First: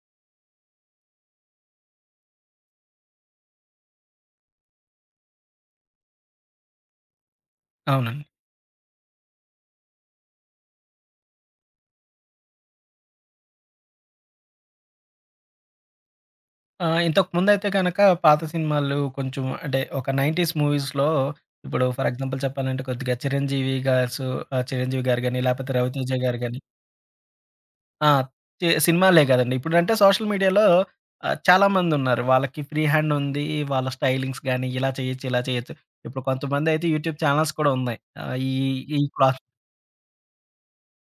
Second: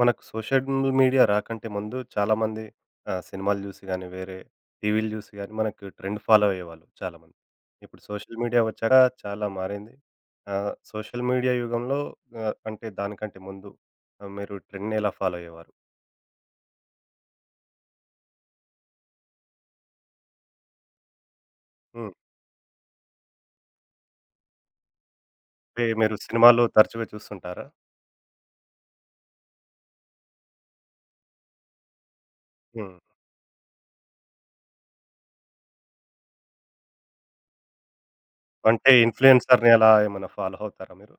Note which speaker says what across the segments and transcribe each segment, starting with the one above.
Speaker 1: మనకు social media రాకంటే ముందు చాలామంది సినిమాలు జూసి గాని, వేరే టీవీలు జూసి గాని మనకు ట్రెండ్ ఫాలో అయ్యేవాళ్ళు చాలామంది. ఇప్పుడు
Speaker 2: అవునండి.
Speaker 1: సోషల్ మీడియా వచ్చాక చాలా మారింది. సోషల్ మీడియా యుగంలో అంటే దానికంటే ముందు మీరు ట్రెండ్‌ని ఎలా ఫాలో అయ్యేవారు?
Speaker 2: ఇంతకుముందయితే గనక పాత సినిమాలు కొంచెం అంటే ఒక 90s మూవీస్‌లో ఇప్పుడు ఫర్
Speaker 1: హ్మ్.
Speaker 2: ఎగ్జాంపుల్ చెప్పాలంటే కొద్దిగా 'చిరంజీవి' 'చిరంజీవి' గారు గాని, లేపోతే
Speaker 1: అంటే
Speaker 2: 'రవితేజ'
Speaker 1: మీరు
Speaker 2: గారు గాని.
Speaker 1: సినిమాలు తరచుగా చూస్తుంటారా?
Speaker 2: ఆ! సినిమాలే గదండీ. ఇప్పుడంటే సోషల్ మీడియాలో చాలామందున్నారు. వాళ్ళకి ఫ్రీ
Speaker 1: హ్మ్.
Speaker 2: హ్యాండ్ ఉంది. వాళ్ళ స్టైలింగ్స్ గాని ఇలా చేయొచ్చు, ఇలా చేయొచ్చు. ఇప్పుడు కొంతమందయితే యూట్యూబ్ ఛానెల్స్ కూడా ఉన్నాయి. ఆహ్, ఈ
Speaker 1: అంటే
Speaker 2: ఈ క్లా
Speaker 1: ఇన్‌ఫ్లుయెన్సర్‌ని అలా ఏమన్నా ఫాలో అవుతారా మీరు?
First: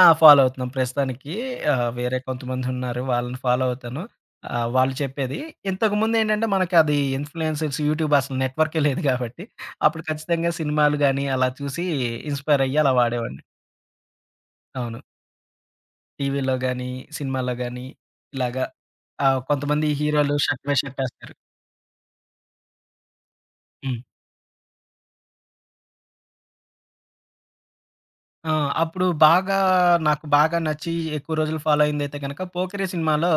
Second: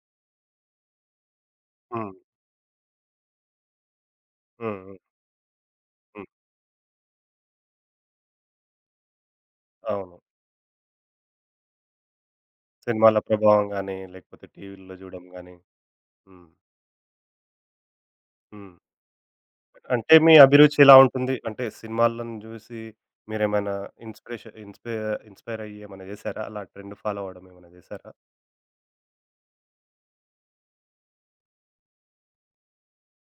Speaker 2: ఆ! ఫాలో అవుతున్నాం. ప్రస్తుతానికి
Speaker 1: హ్మ్.
Speaker 2: వేరే కొంతమందున్నారు. వాళ్ళని ఫాలో అవుతాను.
Speaker 1: హ్మ్.
Speaker 2: వాళ్ళు
Speaker 1: హ్మ్.
Speaker 2: చెప్పేది.
Speaker 1: హ్మ్.
Speaker 2: ఇంతకుముందేంటంటే, మనకది ఇన్‌ఫ్లుయెన్సర్స్, యూట్యూబ్ అసలు నెట్‌వర్కే లేదు గాబట్టి, అప్పుడు
Speaker 1: అవును.
Speaker 2: ఖచ్చితంగా సినిమాలు గాని, అలా చూసి ఇన్‌స్పైర్ అయ్యి అలా
Speaker 1: సినిమాల
Speaker 2: వాడేవాడిని.
Speaker 1: ప్రభావం గాని, లేకపోతే టీవీల్లో
Speaker 2: అవును.
Speaker 1: జూడడం గాని. హ్మ్.
Speaker 2: టీవీలో గాని, సినిమాల్లో గాని ఇలాగా
Speaker 1: హ్మ్.
Speaker 2: కొంతమంది
Speaker 1: అంటే మీ
Speaker 2: హీరోలు షర్ట్ బై
Speaker 1: అభిరుచి ఎలా
Speaker 2: షర్ట్ ఏస్తారు.
Speaker 1: ఉంటుంది? అంటే సినిమాలను జూసి మీరేమైనా
Speaker 2: హ్మ్.
Speaker 1: ఇన్‌స్పిరేషన్ ఇన్‌స్పై ఇన్‌స్పైర్ అయ్యి ఏమైనా జేశారా? అలా ట్రెండ్ ఫాలో అవ్వడం ఏమైనా జేశారా?
Speaker 2: ఆ! అప్పుడు బాగా నాకు బాగా నచ్చి ఎక్కువ రోజులు ఫాలో అయిందైతే గనక 'పోకిరి' సినిమాలో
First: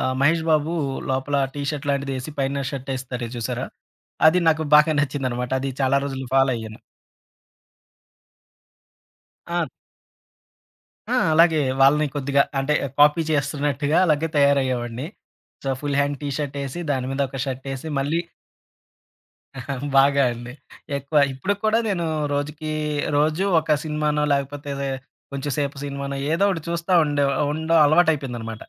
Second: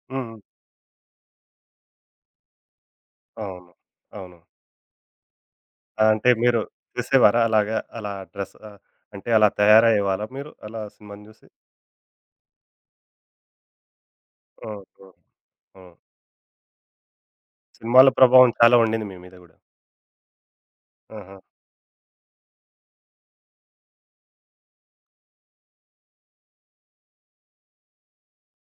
Speaker 1: హ్మ్. హ్మ్.
Speaker 2: మహేష్ బాబు లోపల టీ షర్ట్ లాంటిదేసి పైన షర్ట్ ఏస్తారు చూసారా?
Speaker 1: అవును.
Speaker 2: అది
Speaker 1: అవును.
Speaker 2: నాకు బాగా నచ్చిందనమాట. అది చాలా
Speaker 1: ఆ!
Speaker 2: రోజులు
Speaker 1: అంటే
Speaker 2: ఫాలో
Speaker 1: మీరు
Speaker 2: అయ్యాను.
Speaker 1: చేసేవారా అలాగా? అలా డ్రెస్ అంటే అలా
Speaker 2: ఆ!
Speaker 1: తయారయ్యేవాళ్ళా మీరు అలా
Speaker 2: ఆ!
Speaker 1: సినిమాను జూసి?
Speaker 2: అలాగే వాళ్ళని కొద్దిగా అంటే కాపీ చేస్తున్నట్టుగా అలాగే తయారయ్యేవాడిని.
Speaker 1: ఓహో!
Speaker 2: So,
Speaker 1: hmm.
Speaker 2: Full hand T shirt ఏసి దాని మీద ఒక షర్ట్ ఏసి
Speaker 1: సినిమాల
Speaker 2: మళ్ళీ.
Speaker 1: ప్రభావం చాలా ఉండింది మీ మీద గూడా.
Speaker 2: బాగా అండి. ఎక్కువ
Speaker 1: ఆహా!
Speaker 2: ఇప్పటికి కూడా నేను రోజుకి రోజు ఒక సినిమానో లేకపోతే కొంచెం సేపు సినిమానో ఏదో ఒకటి చూస్తా ఉండడం అలవాటయిపోయిందనమాట.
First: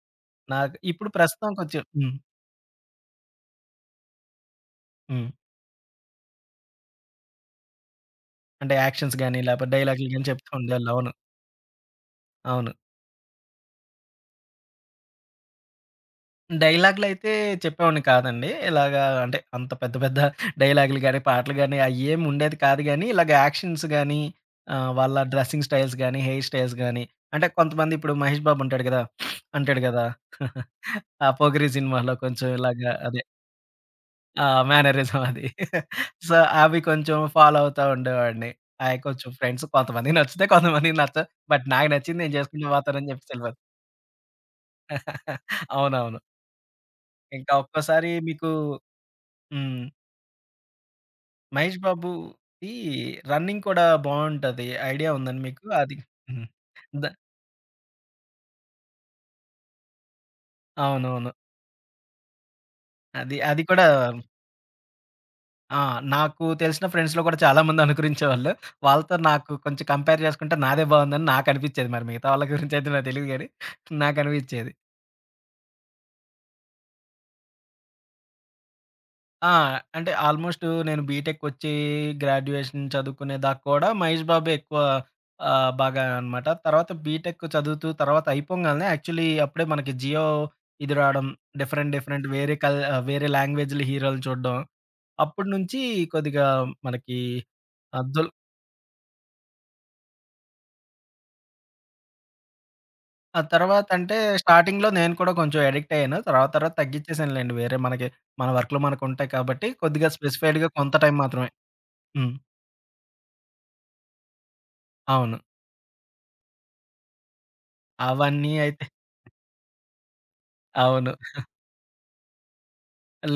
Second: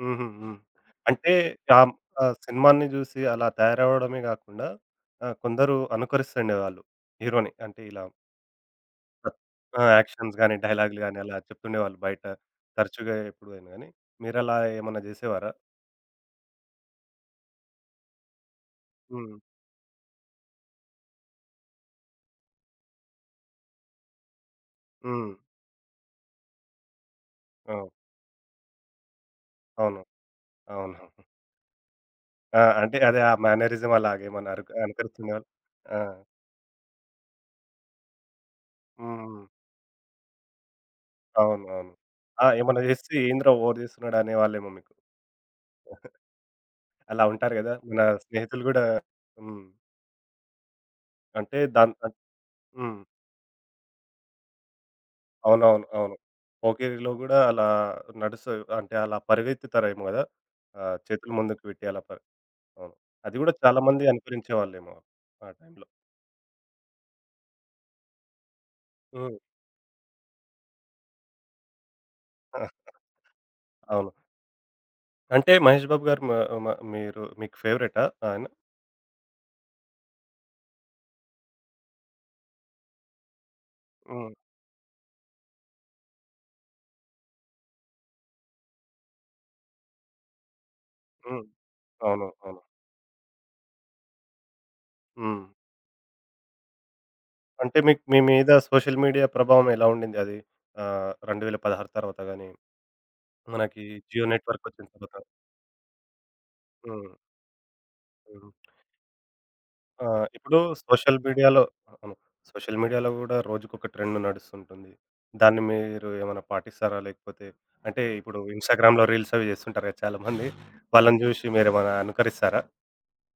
Speaker 1: హుహు. హ్మ్.
Speaker 2: నాకు ఇప్పుడు
Speaker 1: అంటే
Speaker 2: ప్రస్తుతం కొంచెం
Speaker 1: ఆహ్,
Speaker 2: హ్మ్.
Speaker 1: ఆ సినిమాని జూసి అలా తయారవ్వడమే గాకుండా
Speaker 2: హ్మ్.
Speaker 1: కొందరు అనుకరిస్తుండేవాళ్ళు హీరోని. అంటే ఇలా
Speaker 2: అంటే యాక్షన్స్ గాని, లేపోతే
Speaker 1: ఆ!
Speaker 2: డైలాగులు గాని
Speaker 1: యాక్షన్స్
Speaker 2: చెప్తూ
Speaker 1: గాని,
Speaker 2: ఉండేవాళ్ళు.
Speaker 1: డైలాగులు
Speaker 2: అవును.
Speaker 1: గాని అలా చెప్తుండేవాళ్ళు బయట
Speaker 2: అవును.
Speaker 1: తరచుగా ఎప్పుడైనా గాని. మీరలా ఏమన్నా జేసేవారా?
Speaker 2: డైలాగులైతే చెప్పేవాడిని కాదండి. ఇలాగా
Speaker 1: హ్మ్.
Speaker 2: అంటే అంత పెద్ద పెద్ద డైలాగులు గాని, పాటలు గాని అయ్యేమి ఉండేది కాదు గానీ, ఇలాగ యాక్షన్స్ గాని, వాళ్ళ
Speaker 1: హ్మ్.
Speaker 2: డ్రెస్సింగ్ స్టైల్స్ గాని, హెయిర్ స్టైల్స్ గాని, అంటే
Speaker 1: అవును.
Speaker 2: కొంతమంది ఇప్పుడు 'మహేష్ బాబు' ఉంటాడు గదా! అంటాడు
Speaker 1: అవును.
Speaker 2: గదా!
Speaker 1: అవును.
Speaker 2: ఆ 'పోకిరి' సినిమాలో కొంచెం
Speaker 1: ఆ!
Speaker 2: ఇలాగా
Speaker 1: అంటే అదే
Speaker 2: అదే.
Speaker 1: ఆ మేనరిజం
Speaker 2: ఆ!
Speaker 1: అలాగేమన్నా
Speaker 2: మేనరిజం అది.
Speaker 1: అనుకరిస్తుండేవాళ్ళు. ఆ!
Speaker 2: సో, అవి కొంచెం ఫాలో అవుతా ఉండేవాడిని. అయి కొంచెం
Speaker 1: హ్మ్.
Speaker 2: ఫ్రెండ్స్ కొంతమందికి నచ్చుతాయి, కొంతమందికి నచ్చవు.
Speaker 1: అవును.
Speaker 2: బట్ నాకు
Speaker 1: అవును.
Speaker 2: నచ్చింది నేను
Speaker 1: ఆ!
Speaker 2: చేసుకుంటూ
Speaker 1: ఏమన్నా
Speaker 2: పోతానని
Speaker 1: జేస్తే
Speaker 2: చెప్పేసి
Speaker 1: ఏందిరా
Speaker 2: వెళ్ళిపోతా.
Speaker 1: ఓవర్ జేస్తున్నాడు అనేవాళ్ళేమో మీకు?
Speaker 2: అవునవును.
Speaker 1: అలా
Speaker 2: ఇంకా
Speaker 1: ఉంటారు గదా! మన
Speaker 2: ఒక్కసారి మీకు.
Speaker 1: స్నేహితులు గూడా హ్మ్.
Speaker 2: హ్మ్.
Speaker 1: అంటే
Speaker 2: 'మహేష్
Speaker 1: దాన్ అన్
Speaker 2: బాబుది'
Speaker 1: హ్మ్.
Speaker 2: రన్నింగ్ కూడా బావుంటది. ఐడియా ఉందండి మీకు?
Speaker 1: అవునవును.
Speaker 2: అది
Speaker 1: అవును.
Speaker 2: హ్మ్. ద
Speaker 1: పోకిరిలో గూడా అలా నడుస్తది. అంటే అలా పరిగెత్తుతారేమో గదా! ఆ!
Speaker 2: అవునవును.
Speaker 1: చేతులు ముందుకు పెట్టి అలా ప అవును.
Speaker 2: అది
Speaker 1: అది గూడా
Speaker 2: అది
Speaker 1: చాలా
Speaker 2: కూడా.
Speaker 1: మంది అనుకరించేవాళ్ళేమో ఆ
Speaker 2: ఆ!
Speaker 1: టైంలో.
Speaker 2: నాకు తెలిసిన ఫ్రెండ్స్‌లో కూడా చాలామంది అనుకరించేవాళ్ళు. వాళ్ళతో
Speaker 1: హ్మ్.
Speaker 2: నాకు కొంచెం కంపేర్ చేసుకుంటే నాదే బావుందని నాకనిపిచ్చేది. మరి మిగతా వాళ్ళ
Speaker 1: ఆ!
Speaker 2: గురించయితే నాకు తెలీదు గానీ,
Speaker 1: అవును.
Speaker 2: నాకనిపిచ్చేది.
Speaker 1: అంటే మహేష్ బాబు గారు మ మ మీరు మీకు ఫేవరెటా ఆయన?
Speaker 2: ఆ! అంటే ఆల్‌మోస్ట్ నేను బీటెక్‌కొచ్చి గ్రాడ్యుయేషన్ చదువుకునే దాకా కూడా 'మహేష్
Speaker 1: హ్మ్.
Speaker 2: బాబే' ఎక్కువ. బాగా అనమాట. తర్వాత బీటెక్ చదువుతూ తర్వాత అయిపోంగాల్నే యాక్చువల్లీ అప్పుడే మనకి జియో ఇది రావడం,
Speaker 1: హ్మ్.
Speaker 2: డిఫరెంట్ డిఫరెంట్
Speaker 1: అవును. అవును.
Speaker 2: వేరే లాంగ్వేజ్‌ల హీరోలు చూడడం.
Speaker 1: హ్మ్.
Speaker 2: అప్పటి నుంచి కొద్దిగా మనకి
Speaker 1: అంటే మీకు
Speaker 2: ఆహ్,
Speaker 1: మీ
Speaker 2: దుల్
Speaker 1: మీద సోషల్ మీడియా ప్రభావం ఎలా ఉండింది అది? 2016 తర్వాత గాని,
Speaker 2: ఆ
Speaker 1: మనకి
Speaker 2: తర్వాతంటే
Speaker 1: జియో నెట్‌వర్క్ వచ్చిన
Speaker 2: స్టార్టింగ్‌లో నేను
Speaker 1: తర్వాత?
Speaker 2: కూడా కొంచెం అడిక్ట్ అయ్యాను. తర్వాత తర్వాత
Speaker 1: హ్మ్.
Speaker 2: తగ్గించేసానులెండి. వేరే మనకి మన
Speaker 1: హ్మ్.
Speaker 2: వర్క్‌లు మనకుంటాయి కాబట్టి
Speaker 1: ఆ!
Speaker 2: కొద్దిగా
Speaker 1: ఇప్పుడు
Speaker 2: స్పెసిఫై‌డ్‌గా కొంత టైం
Speaker 1: సోషల్
Speaker 2: మాత్రమే.
Speaker 1: మీడియాలో అవును.
Speaker 2: హ్మ్.
Speaker 1: సోషల్ మీడియాలో గూడా రోజుకొక ట్రెండ్ నడుస్తుంటుంది.
Speaker 2: అవును.
Speaker 1: దాన్ని మీరు ఏమైనా పాటిస్తారా? లేకపోతే అంటే ఇప్పుడు
Speaker 2: అవన్నీ అయితే
Speaker 1: ఇన్‌స్టాగ్రామ్‌లో రీల్స్ అవి చేస్తుంటారు కదా! చాలా మంది.
Speaker 2: అవును.
Speaker 1: వాళ్ళని చూసి మీరేమైనా అనుకరిస్తారా?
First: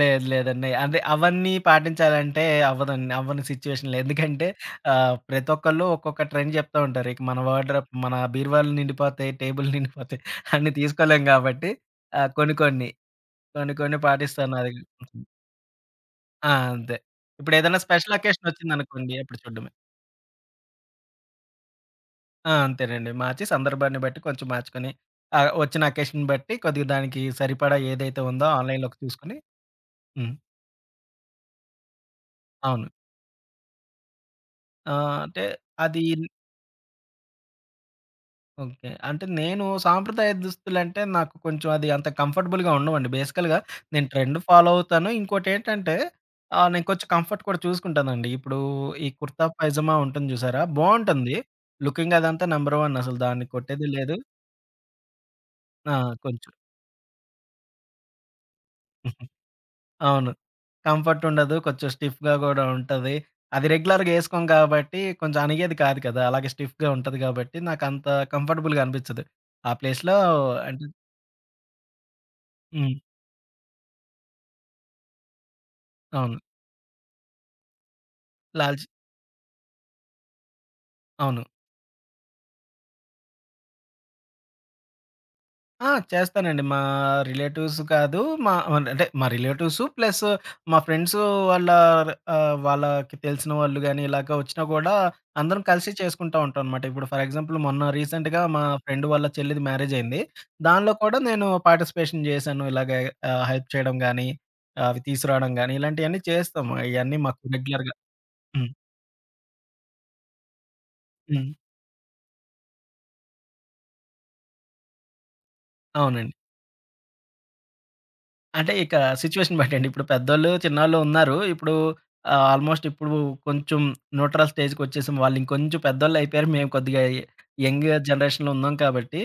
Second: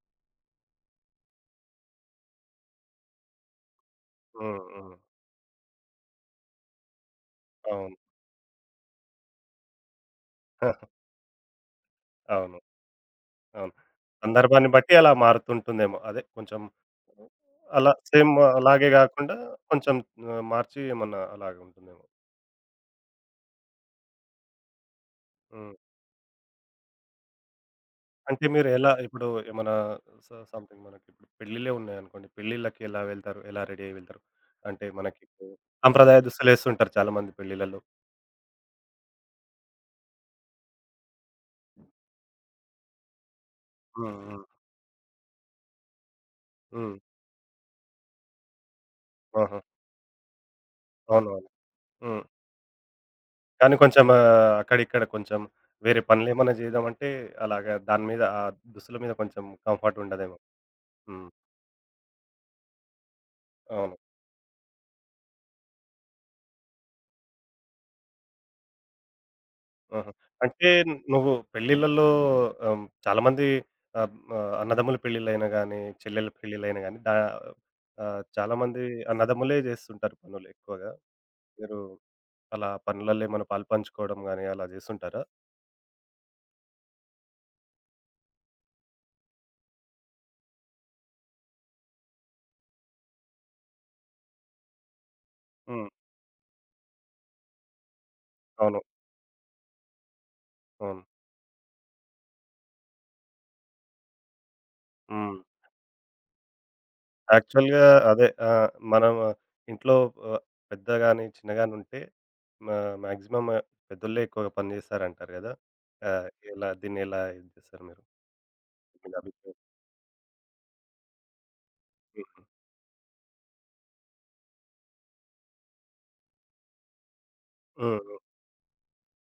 Speaker 2: లేదు లేదండి. అదే అవన్నీ పాటించాలంటే అవ్వదండి. అవ్వని సిట్యుయేషన్‌లో ఎందుకంటే
Speaker 1: హ్మ్. హ్మ్.
Speaker 2: ప్రతి ఒక్కళ్ళు ఒక్కొక్క ట్రెండ్ చెప్తా ఉంటారు. ఇక మన వార్డ్‌రోబ్
Speaker 1: అవును.
Speaker 2: మన బీరువాలు నిండిపోతాయి, టేబుల్ నిండిపోతాయి. అన్నీ తీసుకోలేం కాబట్టి ఆహ్, కొన్ని
Speaker 1: అవును.
Speaker 2: కొన్ని,
Speaker 1: అవును.
Speaker 2: కొన్ని కొన్ని పాటిస్తాను
Speaker 1: సందర్భాన్ని
Speaker 2: అది.
Speaker 1: బట్టి అలా మారుతుంటుందేమో. అదే
Speaker 2: ఆ!
Speaker 1: కొంచెం
Speaker 2: అంతే. ఇప్పుడేదైనా
Speaker 1: అలా
Speaker 2: స్పెషల్
Speaker 1: సేమ్
Speaker 2: అకేషన్
Speaker 1: అలాగే
Speaker 2: వచ్చిందనుకోండి
Speaker 1: గాకుండా
Speaker 2: అప్పుడు చూడడమే.
Speaker 1: కొంచెం మార్చి ఏమన్నా అలాగుంటుందేమో.
Speaker 2: ఆ! అంతేనండి. మార్చి సందర్భాన్ని బట్టి కొంచెం మార్చుకొని, ఆ!
Speaker 1: హ్మ్.
Speaker 2: వచ్చిన అకేషన్‌ని బట్టి కొద్దిగా దానికి సరిపడా ఏదైతే
Speaker 1: అంటే
Speaker 2: ఉందో
Speaker 1: మీరు ఎలా
Speaker 2: ఆన్‌లైన్‌లోకి
Speaker 1: ఇప్పుడు
Speaker 2: చూసుకొని.
Speaker 1: ఏమన్నా
Speaker 2: హ్మ్.
Speaker 1: సంథింగ్ మనకిప్పుడు పెళ్ళిళ్ళే ఉన్నాయనుకోండి. పెళ్ళిళ్ళకి
Speaker 2: అవును.
Speaker 1: ఎలా వెళ్తారు? ఎలా రెడీ అయ్యి వెళ్తారు? అంటే
Speaker 2: ఆహ్, అంటే
Speaker 1: మనకిప్పుడు
Speaker 2: అది
Speaker 1: సాంప్రదాయ దుస్తులేస్తుంటారు చాలామంది పెళ్ళిళ్ళలో.
Speaker 2: ఓకే. అంటే నేను సాంప్రదాయ దుస్తులంటే నాకు కొంచెం అది అంత కంఫర్టబుల్‌గా ఉండవండి. బేసికల్‌గా నేను
Speaker 1: హ్మ్.
Speaker 2: ట్రెండ్
Speaker 1: హ్మ్.
Speaker 2: ఫాలో అవుతాను. ఇంకోటేంటంటే నేను
Speaker 1: హ్మ్.
Speaker 2: కొంచెం కంఫర్ట్ కూడా చూసుకుంటానండి. ఇప్పుడు ఈ కుర్తా
Speaker 1: ఆహా!
Speaker 2: పైజామా ఉంటుంది చూసారా? బావుంటుంది.
Speaker 1: అవునవును.
Speaker 2: లుకింగ్
Speaker 1: హ్మ్.
Speaker 2: అదంతా నంబర్ 1 అసలు దాన్ని
Speaker 1: కానీ
Speaker 2: కొట్టేది
Speaker 1: కొంచెం
Speaker 2: లేదు.
Speaker 1: అక్కడిక్కడ కొంచెం
Speaker 2: ఆ!
Speaker 1: వేరే
Speaker 2: కొంచెం.
Speaker 1: పనులేమన్నా జేద్దామంటే అలాగా దాని మీద ఆ దుస్తుల మీద కొంచెం కంఫర్ట్
Speaker 2: అవును.
Speaker 1: ఉండదేమో.
Speaker 2: కంఫర్ట్
Speaker 1: హ్మ్.
Speaker 2: ఉండదు. కొంచెం స్టిఫ్‌గా గూడా ఉంటది. అది
Speaker 1: అవును.
Speaker 2: రెగ్యులర్‌గా ఏసుకోం గాబట్టి, కొంచెం అణిగేది కాదు కదా! అలాగే స్టిఫ్‌గా ఉంటది గాబట్టి, నాకంత కంఫర్టబుల్‌గా అనిపిచ్చదు. ఆ
Speaker 1: ఆహా!
Speaker 2: ప్లేస్‌లో.
Speaker 1: అంటే
Speaker 2: అంటే.
Speaker 1: నువ్వు పెళ్ళిళ్ళలో
Speaker 2: హ్మ్.
Speaker 1: చాలామంది ఆహ్, ఆహ్, అన్నదమ్ముల పెళ్ళిళ్ళైనా గానీ, చెల్లెళ్ళ
Speaker 2: అవును.
Speaker 1: పెళ్ళిళ్ళైనా గానీ చాలామంది
Speaker 2: లాల్చి.
Speaker 1: అన్నదమ్ములే జేస్తుంటారు పనులు ఎక్కువగా.
Speaker 2: అవును.
Speaker 1: మీరు అలా పనులలో ఏమైనా పాలు పంచుకోవడం గానీ అలా జేస్తుంటారా?
Speaker 2: ఆ! చేస్తానండి. మా రిలేటివ్స్ కాదు. మా అంటే మా రిలేటివ్స్ ప్లస్ మా ఫ్రెండ్స్ వాళ్ళ వాళ్ళకి తెలిసిన వాళ్ళు గాని ఇలాగ వచ్చినా కూడా అందరం
Speaker 1: హ్మ్.
Speaker 2: కలిసి చేసుకుంటా ఉంటాం అనమాట. ఇప్పుడు ఫర్ ఎగ్జాంపుల్ మొన్న రీసెంట్‌గా మా
Speaker 1: అవును.
Speaker 2: ఫ్రెండ్ వాళ్ళ చెల్లిది మ్యారేజ్ అయింది. దానిలో
Speaker 1: అవును.
Speaker 2: కూడా నేను పార్టిసిపేషన్ చేశాను. ఇలాగ హెల్ప్ చేయడం గాని, అవి
Speaker 1: హ్మ్.
Speaker 2: తీసుకురావడం గాని ఇలాంటియన్నీ చేస్తాము. ఇయన్నీ మాకు
Speaker 1: యాక్చువల్‌గా
Speaker 2: రెగ్యులర్‌గా.
Speaker 1: అదే
Speaker 2: హ్మ్.
Speaker 1: మనం ఇంట్లో ఆహ్, పెద్ద గాని,
Speaker 2: హ్మ్.
Speaker 1: చిన్న గాని ఉంటే మా మాక్సిమం పెద్దోళ్ళే ఎక్కువగా పని జేస్తారంటారు గదా! ఆహ్,
Speaker 2: అవునండి.
Speaker 1: ఎలా దీన్ని ఎలా ఇది జేస్తారు మీరు?
Speaker 2: అంటే ఇక
Speaker 1: మీ
Speaker 2: సిట్యుయేషన్
Speaker 1: అభిప్రాయం?
Speaker 2: బట్టండి. ఇప్పుడు పెద్దోళ్ళు, చిన్నోళ్ళు ఉన్నారు. ఇప్పుడు
Speaker 1: హ్మ్. హ్మ్.
Speaker 2: ఆల్‌మోస్ట్ ఇప్పుడు కొంచెం న్యూట్రల్ స్టేజ్‌కొచ్చేసాం. వాళ్ళు ఇంకొంచెం పెద్దోళ్ళయిపోయారు. మేము కొద్దిగా యంగ్
Speaker 1: హ్మ్.
Speaker 2: జనరేషన్‌లో ఉన్నాం కాబట్టి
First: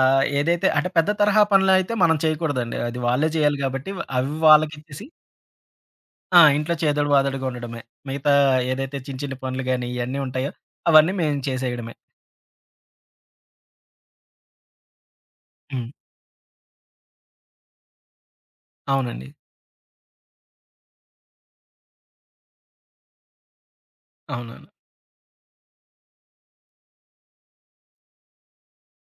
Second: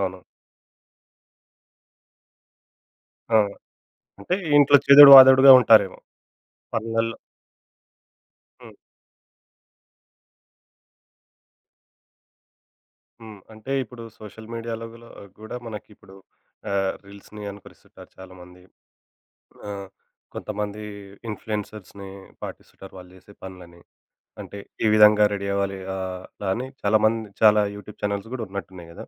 Speaker 1: అవును.
Speaker 2: ఏదైతే అంటే పెద్ద తరహా పనులయితే మనం చేయకూడదండి. అది వాళ్ళే
Speaker 1: ఆ!
Speaker 2: చేయాలి కాబట్టి అవి
Speaker 1: అంటే ఇంట్లో
Speaker 2: వాళ్ళకిచ్చేసి.
Speaker 1: చేదోడు వాదోడుగా ఉంటారేమో
Speaker 2: ఆ! ఇంట్లో చేదోడు
Speaker 1: పనులల్లో.
Speaker 2: వాదోడుగా ఉండడమే. మిగతా
Speaker 1: హ్మ్.
Speaker 2: ఏదైతే చిన్న చిన్న పనులు గాని ఇయన్నీ ఉంటాయో అవన్నీ మేము చేసేయడమే.
Speaker 1: హ్మ్. అంటే ఇప్పుడు సోషల్ మీడియాలో గూడా
Speaker 2: హ్మ్.
Speaker 1: మనకిప్పుడు రీల్స్‌ని అనుకరిస్తుంటారు చాలామంది.
Speaker 2: అవునండి.
Speaker 1: ఆ! కొంతమంది ఇన్‌ఫ్లూయెన్సర్స్‌ని పాటిస్తుంటారు వాళ్ళు జేసే పనులని. అంటే
Speaker 2: అవును.
Speaker 1: ఈ విధంగా రెడీ అవ్వాలి అలా అని చాలామంది చాలా యూట్యూబ్ ఛానెల్స్ గూడా ఉన్నట్టున్నాయి గదా!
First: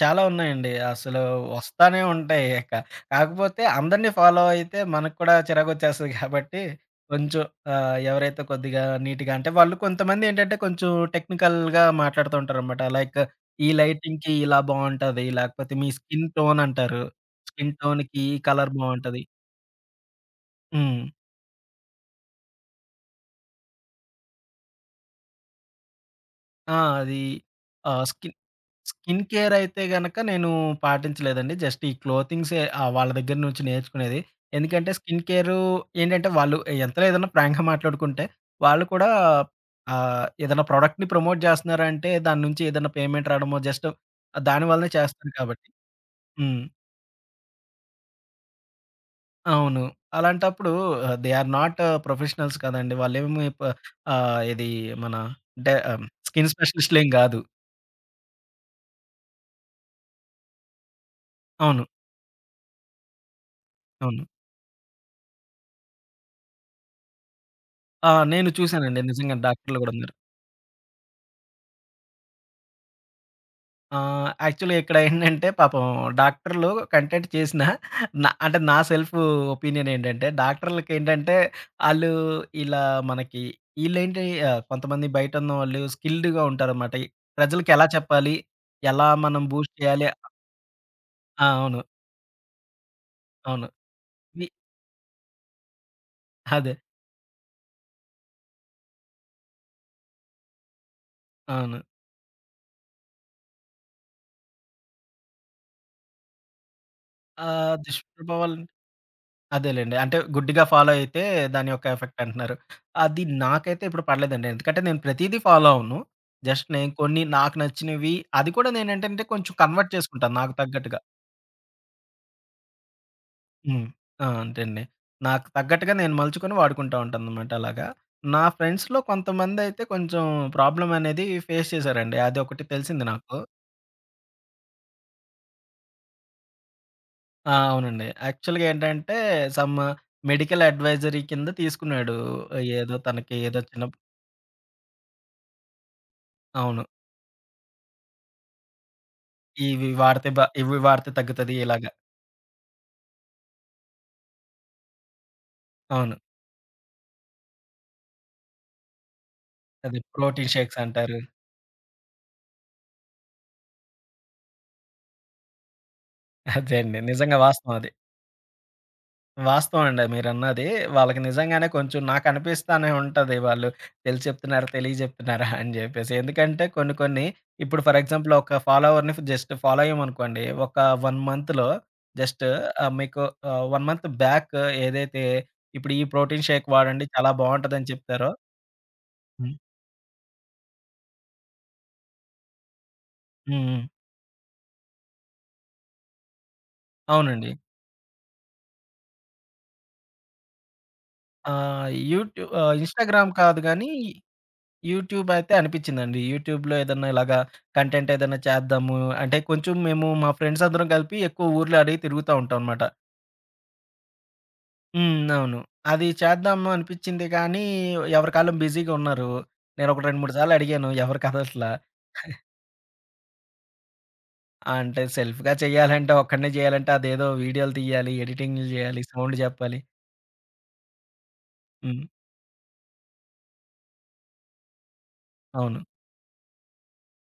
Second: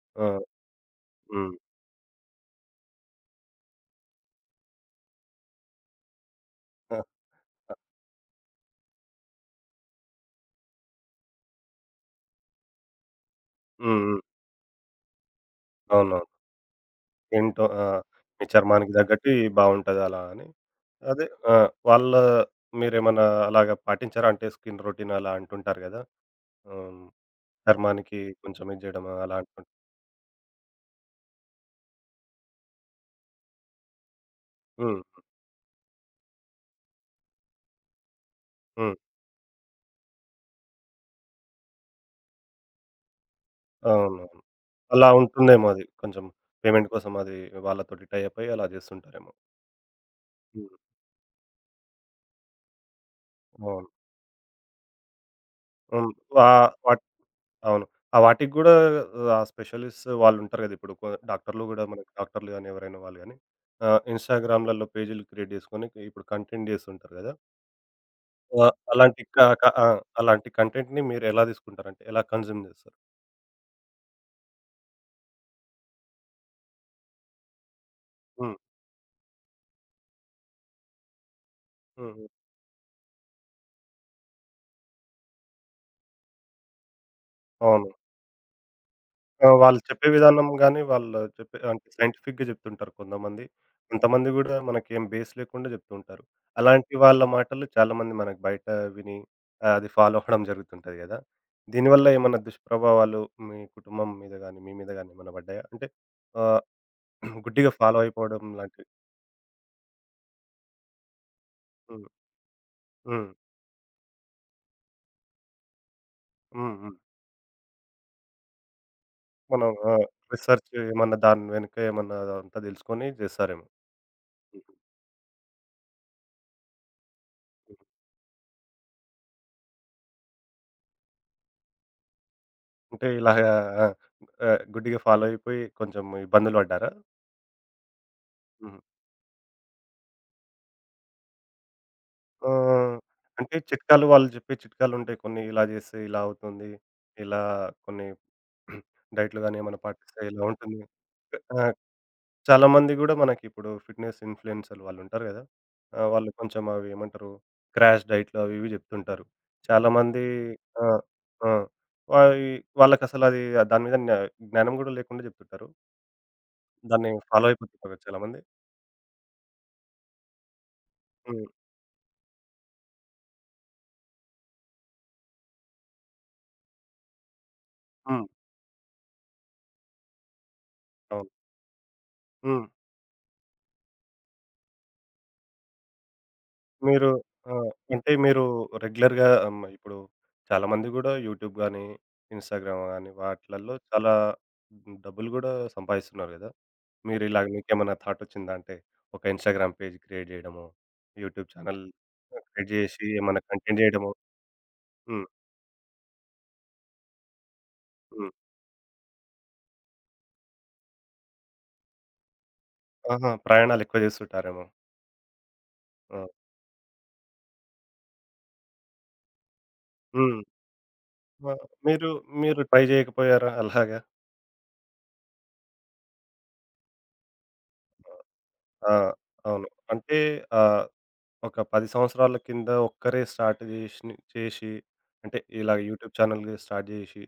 Speaker 2: చాలా
Speaker 1: ఆ!
Speaker 2: ఉన్నాయండి. అసలు
Speaker 1: హ్మ్.
Speaker 2: వస్తానే ఉంటాయి ఇక. కాకపోతే అందరిని ఫాలో అయితే మనకు కూడా చిరాకొచ్చేస్తది కాబట్టి
Speaker 1: ఆ!
Speaker 2: కొంచెం ఎవరైతే కొద్దిగా నీట్‌గా అంటే వాళ్ళు కొంతమందేంటంటే కొంచెం టెక్నికల్‌గా మాట్లాడుతూ ఉంటారనమాట. లైక్ ఈ
Speaker 1: హ్మ్. హ్మ్.
Speaker 2: లైటింగ్‌కి ఇలా బావుంటది. లేకపోతే మీ
Speaker 1: అవునవును.
Speaker 2: స్కిన్ టోన్ అంటారు.
Speaker 1: ఏంటో
Speaker 2: స్కిన్
Speaker 1: ఆ!
Speaker 2: టోన్‌కి ఈ
Speaker 1: మీ
Speaker 2: కలర్
Speaker 1: చర్మానికి
Speaker 2: బావుంటది.
Speaker 1: తగ్గట్టి బావుంటది అలా అని.
Speaker 2: హ్మ్.
Speaker 1: అదే ఆ! వాళ్ళ మీరేమన్నా అలాగా పాటించారా? అంటే స్కిన్ రొటీన్ అలా అంటుంటారు గదా!
Speaker 2: ఆ!
Speaker 1: హ్మ్.
Speaker 2: అది ఆహ్,
Speaker 1: చర్మానికి
Speaker 2: స్కి
Speaker 1: కొంచెం ఇది జేయడం
Speaker 2: స్కిన్
Speaker 1: అలా
Speaker 2: కేర్
Speaker 1: అంటుంటారు.
Speaker 2: అయితే గనక నేను పాటించలేదండి. జస్ట్ ఈ క్లోతింగ్సే వాళ్ళ దగ్గర నుంచి నేర్చుకునేది. ఎందుకంటే
Speaker 1: హ్మ్.
Speaker 2: స్కిన్ కేరు ఏంటంటే వాళ్ళు ఎంతలో ఏదన్నా ప్రాంక్‌గా మాట్లాడుకుంటే, వాళ్ళు
Speaker 1: హ్మ్.
Speaker 2: కూడా ఏదైనా ప్రొడక్ట్‌ని ప్రమోట్ చేస్తున్నారంటే దాని నుంచి ఏదైనా పేమెంట్ రావడమో జస్ట్
Speaker 1: అవునవును.
Speaker 2: దాని వల్లనే
Speaker 1: అలా
Speaker 2: చేస్తారు
Speaker 1: ఉంటుందేమో
Speaker 2: కాబట్టి.
Speaker 1: అది. కొంచెం
Speaker 2: హ్మ్.
Speaker 1: పేమెంట్ కోసం అది వాళ్ళతోటి టై అప్ అయ్యి అలా జేస్తుంటారేమో.
Speaker 2: అవును.
Speaker 1: హ్మ్.
Speaker 2: అలాంటప్పుడు దే ఆర్ నాట్ ప్రొఫెషనల్స్ కదండీ. వాళ్ళేమి ప
Speaker 1: అవును.
Speaker 2: ఆహ్, ఇది మన అంటే
Speaker 1: హ్మ్. వా
Speaker 2: స్కిన్
Speaker 1: వాటి
Speaker 2: స్పెషలిస్ట్‌లేం కాదు.
Speaker 1: అవును. ఆ వాటికి గూడా ఆ స్పెషలిస్ట్ వాళ్ళుంటారు గదా! ఇప్పుడు డాక్టర్లు
Speaker 2: అవును.
Speaker 1: గూడా మనకి డాక్టర్లు గాని, ఎవరైనా వాళ్ళు గాని
Speaker 2: అవును.
Speaker 1: ఇన్‌స్టాగ్రామ్‌లలో పేజీలు క్రియేట్ జేసుకొని ఇప్పుడు కంటెంట్ జేస్తుంటారు గదా!
Speaker 2: ఆ! నేను
Speaker 1: ఆహ్,
Speaker 2: చూసానండి
Speaker 1: అలాంటి
Speaker 2: నిజంగా
Speaker 1: క క
Speaker 2: డాక్టర్లు
Speaker 1: ఆ!
Speaker 2: కూడా ఉన్నారు.
Speaker 1: అలాంటి కంటెంట్‌ని మీరెలా తీసుకుంటారంటే ఎలా కన్జ్యూమ్ జేస్తారు?
Speaker 2: యాక్చువల్‌గా ఇక్కడ ఏంటంటే పాపం డాక్టర్‌లు కంటెంట్ చేసినా నా
Speaker 1: హ్మ్.
Speaker 2: అంటే నా సెల్ఫ్ ఒపీనియన్ ఏంటంటే డాక్టర్‌లకేంటంటే ఆళ్ళు
Speaker 1: హ్మ్. హ్మ్.
Speaker 2: ఇలా మనకి ఈళ్ళేంటి కొంతమంది బయటున్నోళ్ళు స్కిల్డ్‌గా ఉంటారనమాట. ఈ ప్రజలకెలా
Speaker 1: అవును.
Speaker 2: చెప్పాలి? ఎలా మనం
Speaker 1: ఆ!
Speaker 2: బూస్ట్
Speaker 1: వాళ్ళు
Speaker 2: చేయాలి?
Speaker 1: చెప్పే విధానం గాని, వాళ్ళు
Speaker 2: ఆ!
Speaker 1: చెప్పే
Speaker 2: అవును.
Speaker 1: అంటే సైంటిఫిక్‌గా జెప్తుంటారు కొంతమంది.
Speaker 2: అవును.
Speaker 1: కొంతమంది
Speaker 2: వి
Speaker 1: గూడా మనకేం బేస్ లేకుండా జెప్తూ ఉంటారు.
Speaker 2: అదే.
Speaker 1: అలాంటి వాళ్ళ మాటలు చాలామంది మనకు బయట విని అది ఫాలో అవ్వడం జరుగుతుంటది గదా!
Speaker 2: అవును.
Speaker 1: దీనివల్ల ఏమన్నా దుష్ప్రభావాలు మీ కుటుంబం మీద గాని, మీ మీద గాని ఏమన్నా పడ్డాయా? అంటే ఆహ్,
Speaker 2: ఆ
Speaker 1: గుడ్డిగా ఫాలో అయిపోవడం
Speaker 2: దుష్ప్రభావాలు
Speaker 1: లాంటివి.
Speaker 2: అదేలెండి. అంటే గుడ్డిగా ఫాలో అయితే దాని యొక్క
Speaker 1: హ్మ్.
Speaker 2: ఎఫెక్ట్ అంటున్నారు. అది
Speaker 1: హ్మ్.
Speaker 2: నాకైతే ఇప్పుడు పడలేదండి. ఎందుకంటే నేను ప్రతీదీ ఫాలో అవ్వను. జస్ట్
Speaker 1: హ్మ్.
Speaker 2: నేను
Speaker 1: హ్మ్.
Speaker 2: కొన్ని నాకు నచ్చినవి అది కూడా నేనేంటంటే కొంచెం
Speaker 1: మనం ఆ!
Speaker 2: కన్వర్ట్ చేసుకుంటాను నాకు
Speaker 1: రిసర్చ్
Speaker 2: తగ్గట్టుగా.
Speaker 1: ఏమన్నా దాని వెనుక ఏమన్నా అదంతా దెలుసుకొని జేస్తారేమో.
Speaker 2: హ్మ్. ఆ! అంతే
Speaker 1: హుహు.
Speaker 2: అండి. నాకు తగ్గట్టుగా నేను మలుచుకొని వాడుకుంటా ఉంటాననమాట అలాగా. నా ఫ్రెండ్స్‌లో కొంతమందయితే కొంచెం ప్రాబ్లమ్ అనేది ఫేస్ చేశారండి. అదొకటి తెలిసింది
Speaker 1: అంటే
Speaker 2: నాకు.
Speaker 1: ఇలాగా ఆ! గుడ్డిగా ఫాలో అయిపోయి కొంచెం ఇబ్బందులు పడ్డారా?
Speaker 2: ఆ! అవునండి. యాక్చువల్‌గా
Speaker 1: హ్మ్.
Speaker 2: ఏంటంటే సమ్ మెడికల్ అడ్వైజరీ కింద తీసుకున్నాడు. ఏదో
Speaker 1: ఆహ్,
Speaker 2: తనకి
Speaker 1: అంటే
Speaker 2: ఏదో చిన్న.
Speaker 1: చిట్కాలు వాళ్ళు చెప్పే చిట్కాలుంటాయి కొన్ని. ఇలా చేస్తే ఇలా అవుతుంది.
Speaker 2: అవును.
Speaker 1: ఇలా కొన్ని డైట్‌లు గాని ఏమైనా
Speaker 2: ఇవి
Speaker 1: పాటిస్తే
Speaker 2: వాడితే బ
Speaker 1: ఇలా
Speaker 2: ఇవి
Speaker 1: ఉంటుంది.
Speaker 2: వాడితే తగ్గుతది
Speaker 1: ఆ!
Speaker 2: ఇలాగ.
Speaker 1: చాలా మంది గూడా మనకిప్పుడు ఫిట్‌నెస్ ఇన్‌ఫ్లుయెన్సర్‌లు వాళ్ళుంటారు గదా! ఆ!
Speaker 2: అవును.
Speaker 1: వాళ్ళు కొంచెం అవి ఏమంటారు? క్రాష్ డైట్‌లు అవి ఇవి జెప్తుంటారు. చాలా
Speaker 2: అదే
Speaker 1: మంది
Speaker 2: ప్రోటీన్ షేక్స్
Speaker 1: ఆ!
Speaker 2: అంటారు.
Speaker 1: ఆ! వాయి వాళ్ళకసలది దాని మీద జ్ఞానం గూడా లేకుండా జెప్తుంటారు.
Speaker 2: అదే అండి.
Speaker 1: దాన్ని
Speaker 2: నిజంగా
Speaker 1: ఫాలో
Speaker 2: వాస్తవం అది.
Speaker 1: అయిపోతుంటారు చాలా మంది.
Speaker 2: వాస్తవం అండి మీరన్నది. వాళ్ళకి
Speaker 1: హ్మ్.
Speaker 2: నిజంగానే కొంచెం నాకనిపిస్తానే ఉంటది. వాళ్ళు తెలిసి చెప్తున్నారా? తెలియక చెప్తున్నారా? అని చెప్పేసి. ఎందుకంటే కొన్ని కొన్ని ఇప్పుడు ఫర్
Speaker 1: హ్మ్.
Speaker 2: ఎగ్జాంపుల్ ఒక ఫాలోవర్‌ని జస్ట్ ఫాలో అయ్యామనుకోండి. ఒక 1
Speaker 1: అవును.
Speaker 2: మంత్‌లో జస్ట్
Speaker 1: హ్మ్.
Speaker 2: మీకు 1 మంత్ బ్యాక్ ఏదైతే ఇప్పుడు ఈ ప్రోటీన్ షేక్ వాడండి
Speaker 1: మీరు
Speaker 2: చాలా బావుంటదని
Speaker 1: అంటే
Speaker 2: చెప్తారో.
Speaker 1: మీరు రెగ్యులర్‌గా
Speaker 2: హ్మ్.
Speaker 1: హ్మ్. ఇప్పుడు చాలామంది గూడా యూట్యూబ్ గానీ, ఇన్‌స్టాగ్రామ్ గానీ
Speaker 2: హ్మ్.
Speaker 1: వాటిలల్లో
Speaker 2: హ్మ్.
Speaker 1: చాలా డబ్బులు గూడా సంపాదిస్తున్నారు గదా! మీరు ఇలాగ
Speaker 2: అవునండి.
Speaker 1: మీకేమన్నా థాట్ వచ్చిందా? అంటే ఒక ఇన్‌స్టాగ్రామ్ పేజ్ క్రియేట్ జేయడమో, యూట్యూబ్ ఛానెల్ క్రియేట్ జేసి
Speaker 2: ఇన్‌స్టాగ్రామ్
Speaker 1: ఏమన్నా
Speaker 2: కాదు
Speaker 1: కంటెంట్
Speaker 2: గానీ,
Speaker 1: జేయడమో. హ్మ్.
Speaker 2: యూట్యూబ్ అయితే అనిపిచ్చిందండి. యూట్యూబ్‌లో ఏదన్నా ఇలాగా కంటెంట్
Speaker 1: హ్మ్.
Speaker 2: ఏదన్నా చేద్దాము. అంటే కొంచెం మేము మా ఫ్రెండ్స్ అందరం కలిపి ఎక్కువ ఊర్లు అవి తిరుగుతా ఉంటాం అనమాట.
Speaker 1: ఆహా! ప్రయాణాలు ఎక్కువ జేస్తుంటారేమో.
Speaker 2: హ్మ్. అవును. అది
Speaker 1: ఆ!
Speaker 2: చేద్దాము అనిపిచ్చింది కానీ, ఎవరి కాలం బిజీగా ఉన్నారు. నేనొక 2, 3
Speaker 1: హ్మ్.
Speaker 2: సార్లు అడిగాను ఎవరు
Speaker 1: ఆ!
Speaker 2: కదలట్ల.
Speaker 1: మీరు మీరు ట్రై జేయకపోయారా అలాగా?
Speaker 2: అంటే సెల్ఫ్‌గా చేయాలంటే, ఒక్కడినే చేయాలంటే అదేదో వీడియోలు తీయాలి, ఎడిటింగ్‌లు
Speaker 1: ఆ!
Speaker 2: చేయాలి, సౌండ్
Speaker 1: అవును.
Speaker 2: చెప్పాలి.
Speaker 1: అంటే ఆహ్ ఒక 10
Speaker 2: హ్మ్.
Speaker 1: సంవత్సరాల కింద ఒక్కరే స్టార్ట్ జేషిని చేషి, అంటే ఇలాగ
Speaker 2: అవును.
Speaker 1: యూట్యూబ్ ఛానెల్ స్టార్ట్ జేషి,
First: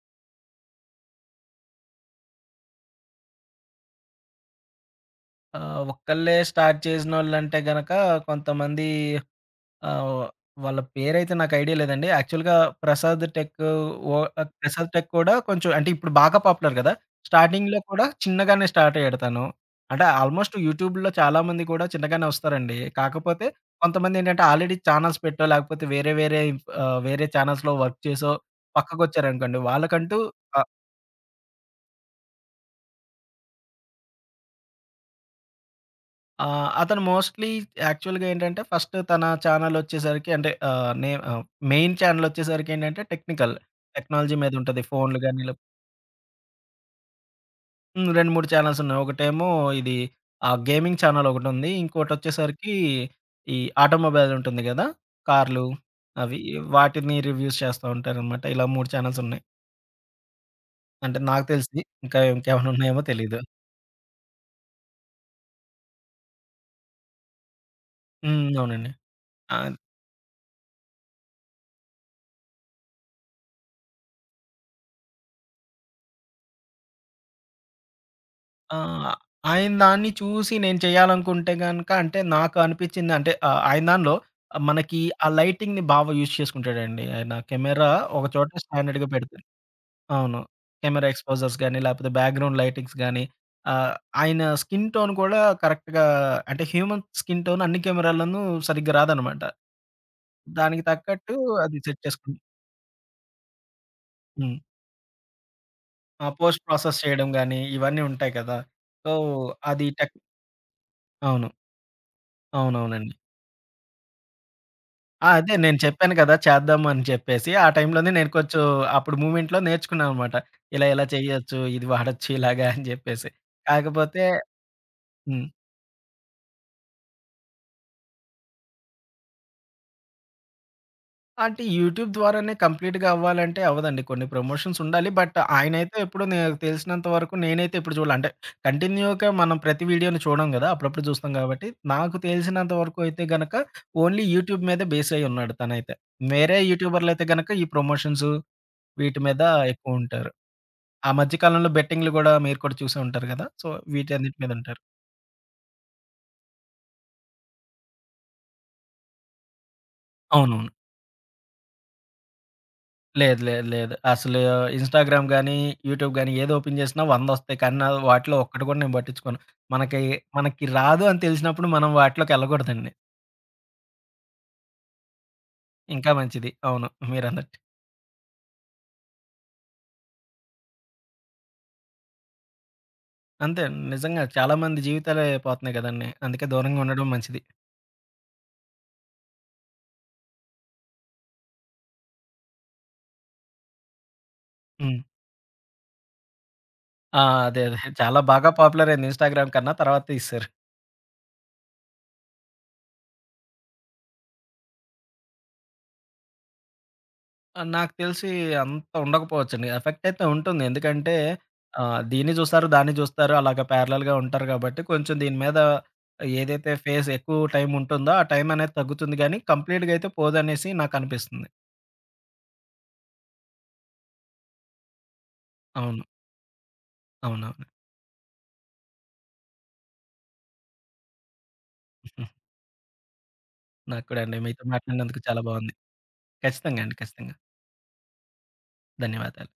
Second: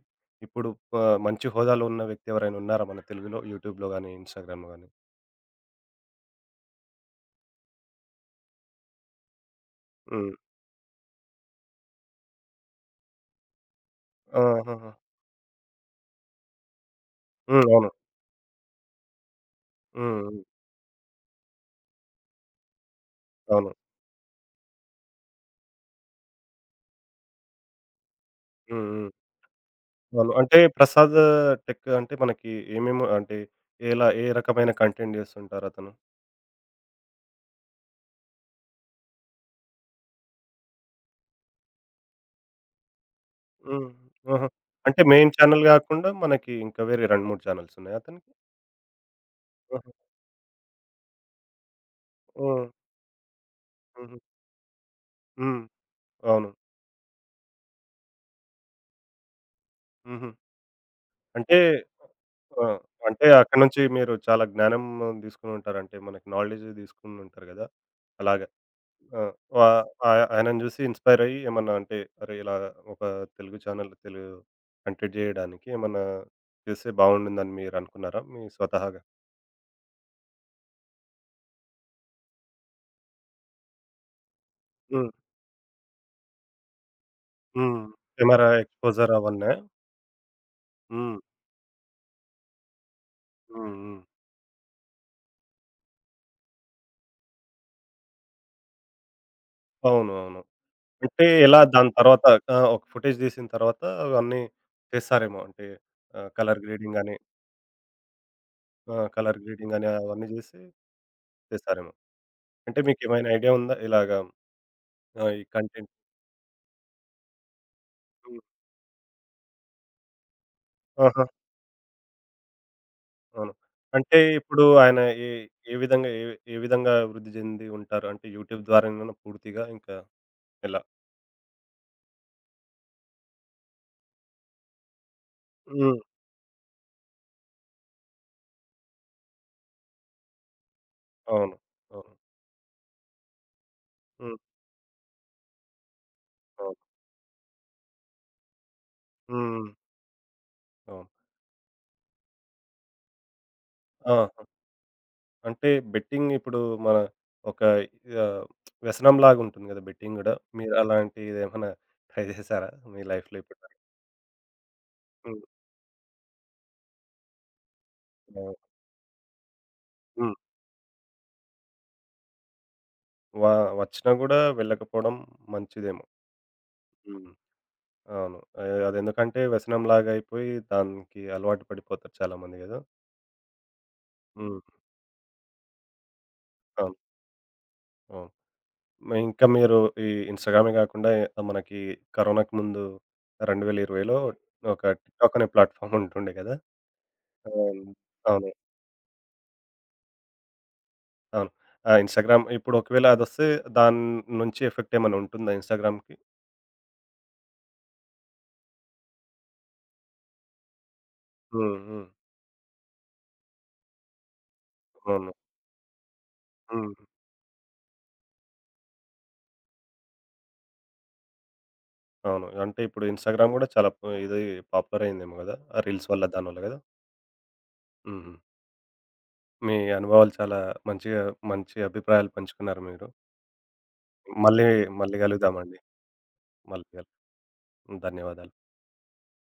Speaker 1: ఇప్పుడు మంచి హోదాలో ఉన్న వ్యక్తి ఎవరైనా ఉన్నారా మన తెలుగులో? యూట్యూబ్‌లో గాని, ఇన్‌స్టాగ్రామ్‌లో గాని?
Speaker 2: ఒక్కళ్ళే స్టార్ట్ చేసినోళ్ళంటే గనక కొంతమంది. ఆ!
Speaker 1: హ్మ్.
Speaker 2: వాళ్ళ పేరైతే నాకు ఐడియా లేదండి. యాక్చువల్‌గా 'ప్రసాద్ టెక్' ఓ 'ప్రసాద్
Speaker 1: ఆహాహా!
Speaker 2: టెక్' కూడా కొంచెం అంటే ఇప్పుడు బాగా పాపులర్ గదా!
Speaker 1: హ్మ్.
Speaker 2: స్టార్టింగ్‌లో
Speaker 1: అవును.
Speaker 2: కూడా చిన్నగానే స్టార్ట్ అయ్యాడు తను. అంటే
Speaker 1: హ్మ్. హ్మ్.
Speaker 2: ఆల్మోస్ట్ యూట్యూబ్‌లో చాలామంది కూడా చిన్నగానే వస్తారండి. కాకపోతే
Speaker 1: అవును.
Speaker 2: కొంతమందేంటంటే ఆల్రెడీ చానెల్స్ పెట్టో, లేకపోతే వేరే వేరే వేరే చానెల్స్‌లో వర్క్ చేసో
Speaker 1: హ్మ్. హ్మ్.
Speaker 2: పక్కకొచ్చారనుకోండి. వాళ్ళకంటూ.
Speaker 1: అవును. అంటే
Speaker 2: ఆ!
Speaker 1: ప్రసాద్ టెక్ అంటే మనకి ఏమేమి అంటే ఎలా ఏ రకమైన కంటెంట్ జేస్తుంటారతను?
Speaker 2: ఆ! అతను మోస్ట్‌లీ యాక్చువల్‌గా ఏంటంటే, ఫస్ట్ తన ఛానెలొచ్చేసరికి అంటే మెయిన్ ఛానెలొచ్చేసరికేంటంటే టెక్నికల్.
Speaker 1: హ్మ్.
Speaker 2: టెక్నాలజీ
Speaker 1: ఆహా!
Speaker 2: మీదుంటది.
Speaker 1: అంటే
Speaker 2: ఫోన్లు
Speaker 1: మెయిన్
Speaker 2: గాని లేప్.
Speaker 1: ఛానెల్ గాకుండా మనకి ఇంకా వేరే 2, 3 ఛానెల్స్ ఉన్నాయా
Speaker 2: హ్మ్. 2,
Speaker 1: అతనికి?
Speaker 2: 3 ఛానెల్సున్నాయి. ఒకటేమో
Speaker 1: ఆహా!
Speaker 2: ఇది ఆ గేమింగ్ ఛానెలొకటుంది.
Speaker 1: హ్మ్.
Speaker 2: ఇంకోటొచ్చేసరికి ఈ
Speaker 1: హుహు.
Speaker 2: ఆటోమొబైల్ ఉంటుంది గదా!
Speaker 1: హ్మ్.
Speaker 2: కార్లు అవి
Speaker 1: అవును.
Speaker 2: వాటిని రివ్యూస్ చేస్తా ఉంటారనమాట. ఇలా 3 ఛానెల్సున్నాయి.
Speaker 1: హుహు.
Speaker 2: అంటే నాకు
Speaker 1: అంటే
Speaker 2: తెలిసి. ఇంకా
Speaker 1: ఆ!
Speaker 2: ఇంకేమైనా ఉన్నాయేమో
Speaker 1: అంటే
Speaker 2: తెలీదు.
Speaker 1: అక్కడి నుంచి మీరు చాలా జ్ఞానం తీసుకొని ఉంటారు. అంటే మనకి నాలెడ్జ్ తీసుకొని ఉంటారు కదా! అలాగా.
Speaker 2: హ్మ్. అవునండి.
Speaker 1: ఆ!
Speaker 2: ఆ!
Speaker 1: వా ఆయనను చూసి ఇన్‌స్పైర్ అయ్యి ఏమన్నా అంటే అరే! ఇలా ఒక తెలుగు ఛానెల్ తెలుగు కంటెంట్ చేయడానికి ఏమన్నా చేస్తే బాగుండుందని మీరు అనుకున్నారా? మీ
Speaker 2: ఆ!
Speaker 1: స్వతహాగా?
Speaker 2: ఆయన దాన్ని చూసి నేను చేయాలనుకుంటే గనక అంటే నాకు అనిపించింది అంటే ఆయన దానిలో మనకి
Speaker 1: హ్మ్.
Speaker 2: ఆ లైటింగ్‌ని బాగా యూజ్ చేసుకుంటాడండి. ఆయన
Speaker 1: హ్మ్.
Speaker 2: కెమెరా ఒక
Speaker 1: కెమెరా
Speaker 2: చోట స్టాండర్డ్‌గా
Speaker 1: ఎక్స్‌పోజర్
Speaker 2: పెడతారు.
Speaker 1: అవన్నా?
Speaker 2: అవును. కెమెరా
Speaker 1: హ్మ్.
Speaker 2: ఎక్స్‌పోజర్స్ గాని, లేకపోతే బ్యాక్‌గ్రౌండ్ లైటింగ్స్ గాని,
Speaker 1: హ్మ్.
Speaker 2: ఆహ్,
Speaker 1: హ్మ్.
Speaker 2: ఆయన స్కిన్ టోన్ కూడా కరెక్ట్‌గా అంటే హ్యూమన్ స్కిన్ టోన్ అన్ని కెమెరాల్లోనూ సరిగ్గా రాదనమాట.
Speaker 1: అవును. అవును.
Speaker 2: దానికి
Speaker 1: అంటే
Speaker 2: తగ్గట్టు
Speaker 1: ఎలా
Speaker 2: అది
Speaker 1: దాని
Speaker 2: సెట్
Speaker 1: తర్వాత
Speaker 2: చేసుకుని.
Speaker 1: ఆ! ఒక ఫుటేజ్ తీసిన తర్వాత అవన్నీ
Speaker 2: హ్మ్.
Speaker 1: చేస్తారేమో. అంటే
Speaker 2: ఆ! పోస్ట్
Speaker 1: కలర్
Speaker 2: ప్రాసెస్
Speaker 1: గ్రేడింగ్ అని
Speaker 2: చేయడం గాని, ఇవన్నీ ఉంటాయి కదా!
Speaker 1: ఆ!
Speaker 2: సో,
Speaker 1: కలర్ గ్రేడింగ్
Speaker 2: అది
Speaker 1: అని
Speaker 2: టెక్.
Speaker 1: అవన్నీ జేసి
Speaker 2: అవును.
Speaker 1: చేసారేమో. అంటే
Speaker 2: అవునవునండి.
Speaker 1: మీకేమైనా ఐడియా ఉందా? ఇలాగా
Speaker 2: ఆ!
Speaker 1: ఈ
Speaker 2: అదే నేను
Speaker 1: కంటెంట్
Speaker 2: చెప్పాను కదా! చేద్దాం అని చెప్పేసి. ఆ టైంలోనే నేను
Speaker 1: హ్మ్.
Speaker 2: కొంచెం అప్పుడు మూవ్‌మెంట్‌లో నేర్చుకున్నాననమాట. ఇలా ఇలా
Speaker 1: ఆహా!
Speaker 2: చేయొచ్చు, ఇది వాడొచ్చు ఇలాగా అని చెప్పేసి.
Speaker 1: అవును. అంటే
Speaker 2: కాకపోతే.
Speaker 1: ఇప్పుడు ఆయన ఏ
Speaker 2: హ్మ్.
Speaker 1: ఏ విధంగా ఏ ఏ విధంగా వృద్ధి చెంది ఉంటారు? అంటే యూట్యూబ్ ద్వారానేనా పూర్తిగా ఇంకా ఎలా?
Speaker 2: అంటే యూట్యూబ్ ద్వారానే కంప్లీట్‌గా అవ్వాలంటే అవ్వదండి. కొన్ని ప్రమోషన్స్ ఉండాలి. బట్ ఆయనైతే
Speaker 1: హ్మ్.
Speaker 2: ఎప్పుడు నాకు తెలిసినంత వరకు నేనైతే ఎప్పుడు చూడలే. అంటే కంటిన్యూగా మనం ప్రతి వీడియోని చూడం కదా! అప్పుడప్పుడు చూస్తాం
Speaker 1: అవును.
Speaker 2: కాబట్టి.
Speaker 1: అవును.
Speaker 2: నాకు తెలిసినంత వరకు అయితే గనక ఓన్లీ
Speaker 1: హ్మ్.
Speaker 2: యూట్యూబ్ మీదే బేస్ అయ్యున్నాడు తనైతే. వేరే
Speaker 1: అవును.
Speaker 2: యూట్యూబర్‌లయితే గనక ఈ ప్రమోషన్స్ వీటి మీద
Speaker 1: హ్మ్.
Speaker 2: ఎక్కువుంటారు.
Speaker 1: అవును.
Speaker 2: ఆ మధ్య కాలంలో బెట్టింగ్‌లు గూడా మీరు కూడా చూసే ఉంటారు గదా! సో, వీటన్నిటి
Speaker 1: ఆహా!
Speaker 2: మీద ఉంటారు.
Speaker 1: అంటే బెట్టింగ్ ఇప్పుడు మన ఒక ఆహ్, వ్యసనంలాగా ఉంటుంది గదా! బెట్టింగ్ గూడా.
Speaker 2: అవునవును.
Speaker 1: మీరు అలాంటిదేమన్నా ట్రై జేసారా మీ లైఫ్‌లో
Speaker 2: లేదు. లేదు.
Speaker 1: ఇప్పటివరకు?
Speaker 2: లేదు. అసలు ఇన్‌స్టాగ్రామ్
Speaker 1: హ్మ్.
Speaker 2: గానీ, యూట్యూబ్ గానీ ఏది ఓపెన్ జేసినా 100 వస్తాయి. కానీ నా వాటిలో
Speaker 1: అవును.
Speaker 2: ఒక్కటి గూడా నేను పట్టించుకోను. మనకి
Speaker 1: హ్మ్.
Speaker 2: మనకి రాదు అని తెలిసినప్పుడు మనం వాటిలోకెళ్ళకూడదండి.
Speaker 1: వా వచ్చినా గూడా వెళ్ళకపోవడం మంచిదేమో.
Speaker 2: ఇంకా మంచిది. అవును.
Speaker 1: హ్మ్.
Speaker 2: మీరన్నట్టు.
Speaker 1: అవును. అదెందుకంటే వ్యసనంలాగా అయిపోయి దానికి అలవాటు పడిపోతారు చాలామంది గదా!
Speaker 2: అంతే అండి. నిజంగా చాలా
Speaker 1: హ్మ్.
Speaker 2: మంది జీవితాలే పోతున్నాయి గదండీ! అందుకే దూరంగా
Speaker 1: అవును.
Speaker 2: ఉండడం మంచిది.
Speaker 1: అవును. ఇంకా మీరు ఈ ఇన్‌స్టాగ్రామే గాకుండా మనకి కరోనాకి ముందు 2020లో ఒక
Speaker 2: హ్మ్.
Speaker 1: టిక్‌టాక్ అనే ప్లాట్‌ఫామ్ ఉంటుండే గదా!
Speaker 2: ఆ! అదే. అదే.
Speaker 1: అవును.
Speaker 2: చాలా బాగా
Speaker 1: అవును.
Speaker 2: పాపులర్ అయింది ఇన్‌స్టాగ్రామ్ కన్నా. తర్వాత తీసేసారు.
Speaker 1: అవును. ఆ! ఇన్‌స్టాగ్రామ్ ఇప్పుడు ఒకవేళ అదొస్తే దాని నుంచి ఎఫెక్ట్ ఏమైనా ఉంటుందా ఇన్‌స్టాగ్రామ్‌కి?
Speaker 2: ఆ! నాకు తెలిసి అంత ఉండకపోవచ్చండి. ఎఫెక్ట్ అయితే ఉంటుంది. ఎందుకంటే
Speaker 1: హ్మ్. హ్మ్.
Speaker 2: దీన్ని చూస్తారు, దాన్ని చూస్తారు. అలాగ ప్యారలెల్‌గా ఉంటారు కాబట్టి కొంచెం
Speaker 1: అవును.
Speaker 2: దీని మీద ఏదైతే
Speaker 1: హ్మ్.
Speaker 2: ఫేస్ ఎక్కువ టైం ఉంటుందో ఆ టైం అనేది తగ్గుతుంది గానీ కంప్లీట్‌గా అయితే పోదనేసి నాకనిపిస్తుంది.
Speaker 1: అవును. అంటే ఇప్పుడు ఇన్‌స్టాగ్రామ్ గూడా చాలా ఇది పాపులర్ అయిందేమో గదా! ఆ
Speaker 2: అవును.
Speaker 1: రీల్స్ వల్ల దానివల్ల గదా!
Speaker 2: అవునవును.
Speaker 1: హుహు. మీ అనుభవాలు చాలా మంచిగా మంచి అభిప్రాయాలు పంచుకున్నారు మీరు.
Speaker 2: నాకు కూడా అండి మీతో
Speaker 1: మళ్ళీ మళ్ళీ
Speaker 2: మాట్లాడినందుకు చాలా బాగుంది.
Speaker 1: గలుద్దామండి.
Speaker 2: ఖచ్చితంగా
Speaker 1: మళ్ళీ
Speaker 2: అండి. ఖచ్చితంగా.
Speaker 1: కలుద్దాం. ధన్యవాదాలు.
Speaker 2: ధన్యవాదాలు.